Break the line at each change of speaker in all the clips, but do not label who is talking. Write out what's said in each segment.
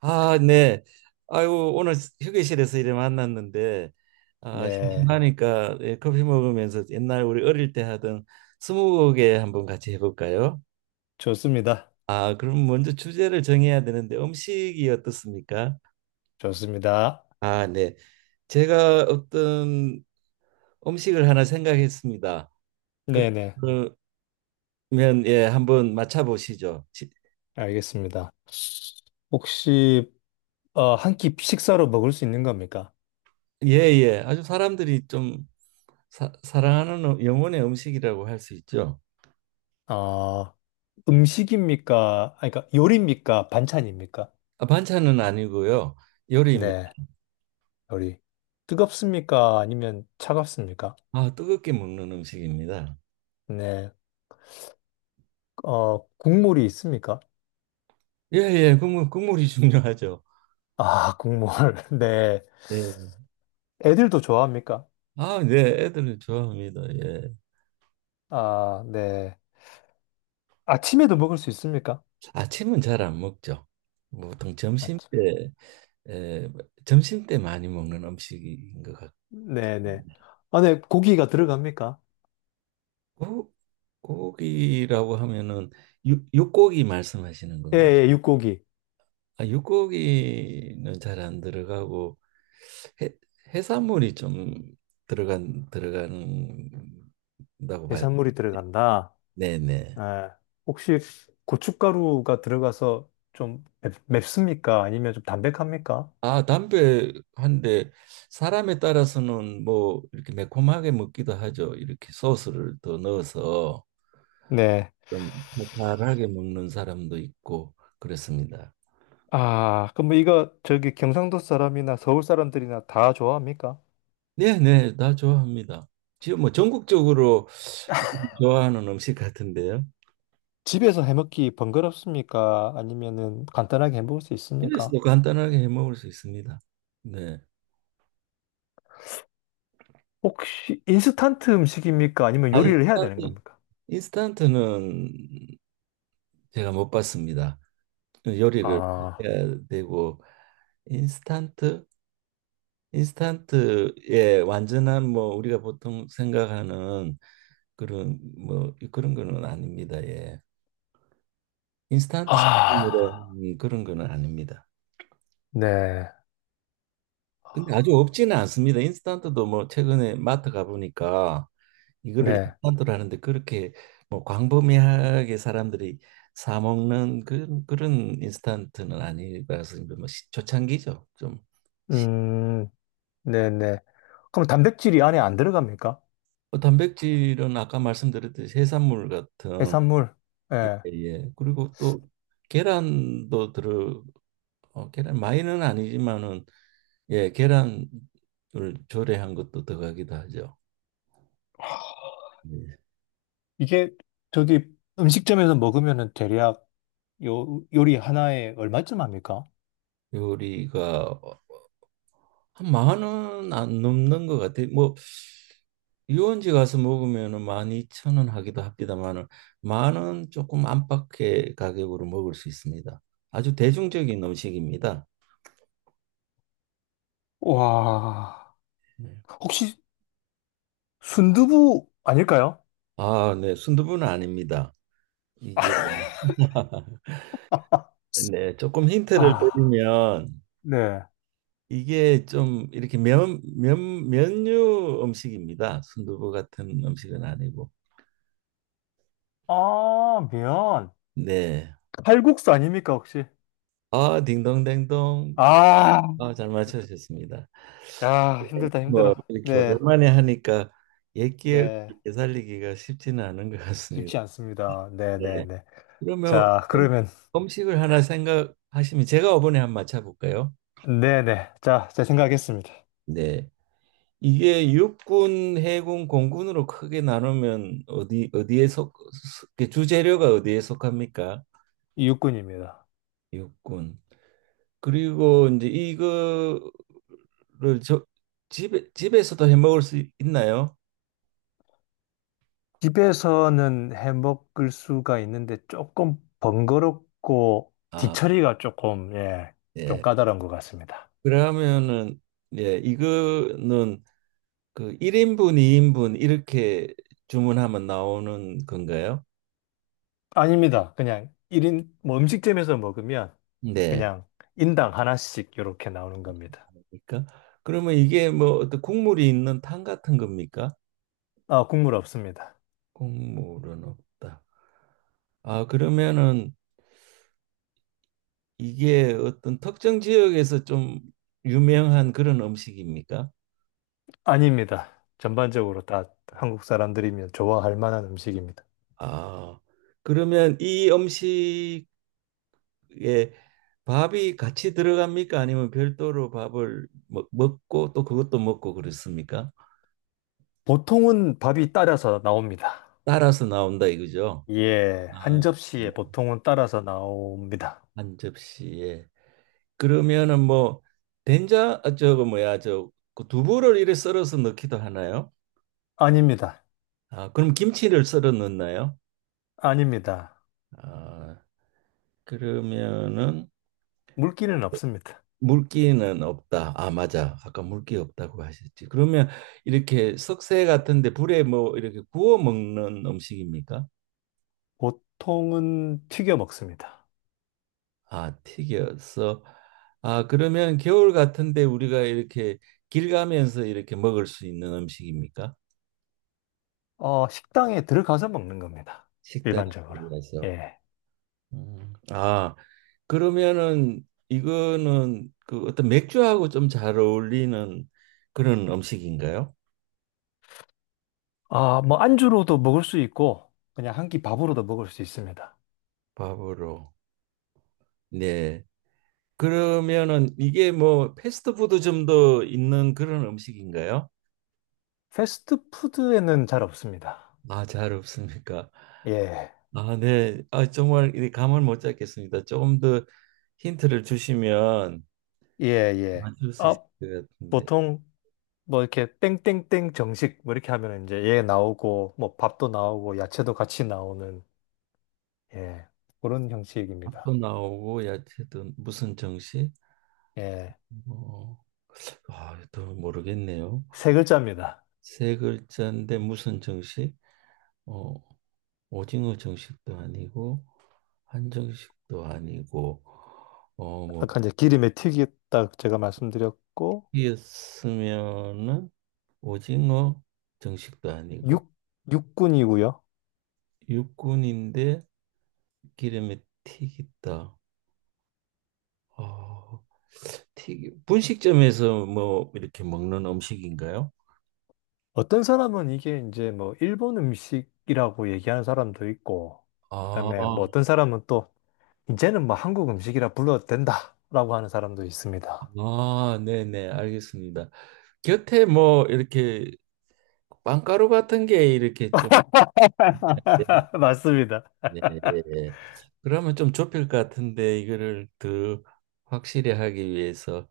아, 네. 아이고, 오늘 휴게실에서 이래 만났는데, 아,
네,
심심하니까 예, 커피 먹으면서 옛날 우리 어릴 때 하던 스무고개 한번 같이 해볼까요?
좋습니다.
아, 그럼 먼저 주제를 정해야 되는데 음식이 어떻습니까?
좋습니다.
아, 네. 제가 어떤 음식을 하나 생각했습니다.
네네,
그러면 예, 한번 맞춰보시죠.
알겠습니다. 혹시 한 끼 식사로 먹을 수 있는 겁니까?
예, 예. 아주 사람들이 좀 사랑하는 영혼의 음식이라고 할 수 있죠.
어, 음식입니까? 아니, 그러니까 요리입니까? 반찬입니까?
아, 반찬은 아니고요. 요리입니다.
네, 요리. 뜨겁습니까? 아니면 차갑습니까?
아, 뜨겁게 먹는 음식입니다.
네, 국물이 있습니까?
예, 예, 국물이 중요하죠.
아, 국물. 네.
예.
애들도 좋아합니까?
아, 네, 애들은 좋아합니다. 예.
아, 네. 아침에도 먹을 수 있습니까?
아침은 잘 안 먹죠. 보통 점심
아침에.
때, 예, 점심 때 많이 먹는 음식인 것 같고.
네네. 안에 고기가 들어갑니까?
고- 고기라고 하면은 육고기 말씀하시는 건가요?
예, 예, 육고기.
아, 육고기는 잘 안 들어가고 해, 해산물이 좀 들어간다고 봐요.
해산물이 들어간다.
네네.
예. 혹시 고춧가루가 들어가서 좀 맵습니까? 아니면 좀 담백합니까?
아, 담배 한 대 사람에 따라서는 뭐 이렇게 매콤하게 먹기도 하죠. 이렇게 소스를 더 넣어서
네.
좀 달달하게 먹는 사람도 있고 그렇습니다.
아, 그럼 뭐 이거 저기 경상도 사람이나 서울 사람들이나 다 좋아합니까?
네네, 다 좋아합니다. 지금 뭐 전국적으로 좋아하는 음식 같은데요.
집에서 해먹기 번거롭습니까? 아니면은 간단하게 해먹을 수 있습니까?
그래서도 간단하게 해 먹을 수 있습니다. 네.
혹시 인스턴트 음식입니까? 아니면
아,
요리를 해야 되는
인스턴트,
겁니까?
인스턴트는 제가 못 봤습니다. 요리를
아,
해야 되고 인스턴트, 인스턴트의 완전한 뭐 우리가 보통 생각하는 그런 뭐 그런 거는 아닙니다. 예. 인스턴트
아,
식품이라 그런 거는 아닙니다.
네, 아,
근데 아주 없지는 않습니다. 인스턴트도 뭐 최근에 마트 가보니까 이거를
네.
인스턴트로 하는데 그렇게 뭐 광범위하게 사람들이 사 먹는 그런 인스턴트는 아니라서 이제 뭐 초창기죠. 좀 시-
음. 네네. 그럼 단백질이 안에 안 들어갑니까?
단백질은 아까 말씀드렸듯이 해산물 같은
해산물.
예,
예.
예. 그리고 또 계란도 들어 계란 많이는 아니지만은 예, 계란을 조리한 것도 들어가기도 하죠. 예.
이게 저기 음식점에서 먹으면은 대략 요 요리 하나에 얼마쯤 합니까?
요리가 한 10,000원 안 넘는 것 같아. 뭐 유원지 가서 먹으면은 12,000원 하기도 합니다만은 10,000원 조금 안팎의 가격으로 먹을 수 있습니다. 아주 대중적인 음식입니다.
와,
네.
혹시 순두부 아닐까요?
아, 네, 순두부는 아닙니다. 이게 네, 조금 힌트를
아,
드리면
네.
이게 좀 이렇게 면류 음식입니다. 순두부 같은 음식은 아니고.
아, 미안.
네.
칼국수 아닙니까, 혹시?
아, 딩동댕동.
아,
아, 잘 맞춰주셨습니다.
야, 힘들다,
뭐
힘들어.
이렇게
네,
오랜만에 하니까 옛 기억을
네.
되살리기가 쉽지는 않은 것 같습니다.
쉽지 않습니다. 네, 네,
네.
네.
그러면
자,
음-
그러면,
음식을 하나 생각하시면 제가 이번에 한번 맞춰볼까요?
네, 네. 자, 제 생각했습니다.
네. 이게 육군, 해군, 공군으로 크게 나누면 어디 어디에 속 속- 그 주재료가 어디에 속합니까?
육군입니다.
육군. 그리고 이제 이거를 저, 집에서도 해 먹을 수 있나요?
집에서는 해 먹을 수가 있는데 조금 번거롭고
아,
뒤처리가 조금, 예, 좀
예.
까다로운 것 같습니다.
그러면은 예, 이거는 그 1인분, 2인분 이렇게 주문하면 나오는 건가요?
아닙니다. 그냥 일인뭐 음식점에서 먹으면
네.
그냥 인당 하나씩 이렇게 나오는 겁니다.
그러니까 그러면 이게 뭐 어떤 국물이 있는 탕 같은 겁니까?
아, 국물 없습니다.
국물은 없다. 아, 그러면은 이게 어떤 특정 지역에서 좀 유명한 그런 음식입니까?
아닙니다. 전반적으로 다 한국 사람들이면 좋아할 만한 음식입니다.
아, 그러면 이 음식에 밥이 같이 들어갑니까? 아니면 별도로 밥을 먹고 또 그것도 먹고 그렇습니까?
보통은 밥이 따라서 나옵니다.
따라서 나온다 이거죠?
예,
아,
한
네.
접시에 보통은 따라서 나옵니다.
한 접시에. 그러면은 뭐 된장 아, 저거 뭐야 저그 두부를 이래 썰어서 넣기도 하나요?
아닙니다.
아, 그럼 김치를 썰어 넣나요?
아닙니다.
아, 그러면은
물기는 없습니다.
물기는 없다. 아, 맞아. 아까 물기 없다고 하셨지. 그러면 이렇게 석쇠 같은데 불에 뭐 이렇게 구워 먹는 음식입니까?
보통은 튀겨 먹습니다.
아, 튀겨서. 아, 그러면 겨울 같은데 우리가 이렇게 길 가면서 이렇게 먹을 수 있는 음식입니까?
식당에 들어가서 먹는 겁니다.
식당에
일반적으로.
들어가서.
예.
음. 아, 그러면은 이거는 그 어떤 맥주하고 좀 잘 어울리는 그런 음식인가요?
아, 뭐 안주로도 먹을 수 있고 그냥 한 끼 밥으로도 먹을 수 있습니다.
밥으로. 네. 그러면은 이게 뭐 패스트푸드점도 있는 그런 음식인가요?
패스트푸드에는 잘 없습니다.
아, 잘 없습니까?
예.
아, 네. 아, 정말 이 감을 못 잡겠습니다. 조금 더 힌트를 주시면
예, 예.
맞출 수 있을
아,
것 같은데.
보통 뭐 이렇게 땡땡땡 정식 뭐 이렇게 하면 이제 얘 나오고 뭐 밥도 나오고 야채도 같이 나오는 예. 그런 형식입니다.
밥도 나오고 야채도 무슨 정식?
예.
어, 아, 더 모르겠네요.
세 글자입니다.
세 글자인데 무슨 정식? 어, 오징어 정식도 아니고 한정식도 아니고 어, 뭐
아까 이제 기름에 튀겼다 제가 말씀드렸고
튀겼으면은 오징어 정식도 아니고
육 육군이고요.
육군인데 기름에 튀겼다. 어, 튀기 분식점에서 뭐 이렇게 먹는 음식인가요?
어떤 사람은 이게 이제 뭐 일본 음식이라고 얘기하는 사람도 있고
아,
그다음에 뭐 어떤 사람은 또 이제는 뭐 한국 음식이라 불러도 된다라고 하는 사람도 있습니다.
아, 네네, 알겠습니다. 곁에 뭐 이렇게 빵가루 같은 게 이렇게 좀 예,
맞습니다.
예, 예. 예. 그러면 좀 좁힐 것 같은데 이거를 더 확실히 하기 위해서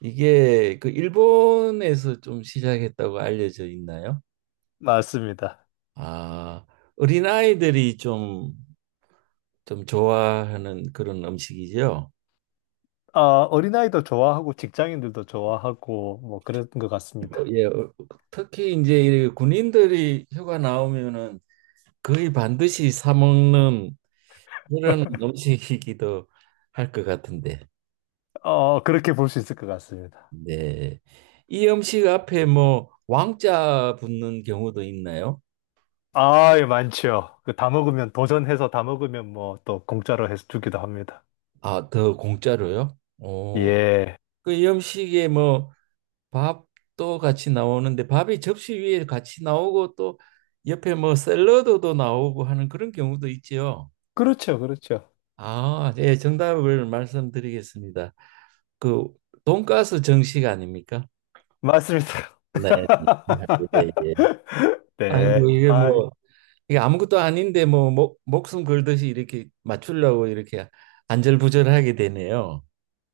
이게 그 일본에서 좀 시작했다고 알려져 있나요?
맞습니다.
아, 어린아이들이 좀 좀 좋아하는 그런 음식이죠.
어, 어린아이도 좋아하고 직장인들도 좋아하고 뭐 그런 것
어,
같습니다.
예, 어, 특히 이제 이 군인들이 휴가 나오면은 거의 반드시 사 먹는 그런 음식이기도 할 것 같은데.
어, 그렇게 볼 수 있을 것 같습니다.
네. 이 음식 앞에 뭐 왕자 붙는 경우도 있나요?
아, 예, 많지요. 그 다 먹으면, 도전해서 다 먹으면 뭐 또 공짜로 해서 주기도 합니다.
아, 더 공짜로요? 어,
예.
그이 음식에 뭐 밥도 같이 나오는데 밥이 접시 위에 같이 나오고 또 옆에 뭐 샐러드도 나오고 하는 그런 경우도 있지요.
그렇죠, 그렇죠.
아, 예, 정답을 말씀드리겠습니다. 그 돈가스 정식 아닙니까?
맞습니다.
네. 네. 예, 예.
네.
아이고 이게
아,
뭐 이게 아무것도 아닌데 뭐 목숨 걸듯이 이렇게 맞추려고 이렇게 안절부절하게 되네요.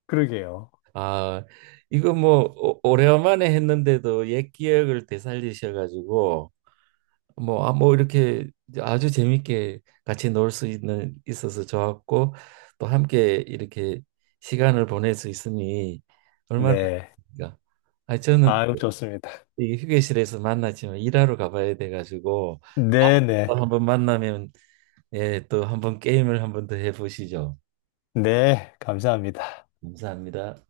그러게요.
아, 이거 뭐 오래간만에 했는데도 옛 기억을 되살리셔 가지고 뭐, 아, 뭐 이렇게 아주 재밌게 같이 놀 수 있는 있어서 좋았고 또 함께 이렇게 시간을 보낼 수 있으니 얼마나
네.
좋습니까? 아, 저는
아 좋습니다.
이 휴게실에서 만났지만 일하러 가봐야 돼 가지고
네네.
또
네.
한번 만나면 예, 또 한 번 게임을 한 번 더 해보시죠.
네, 감사합니다.
감사합니다.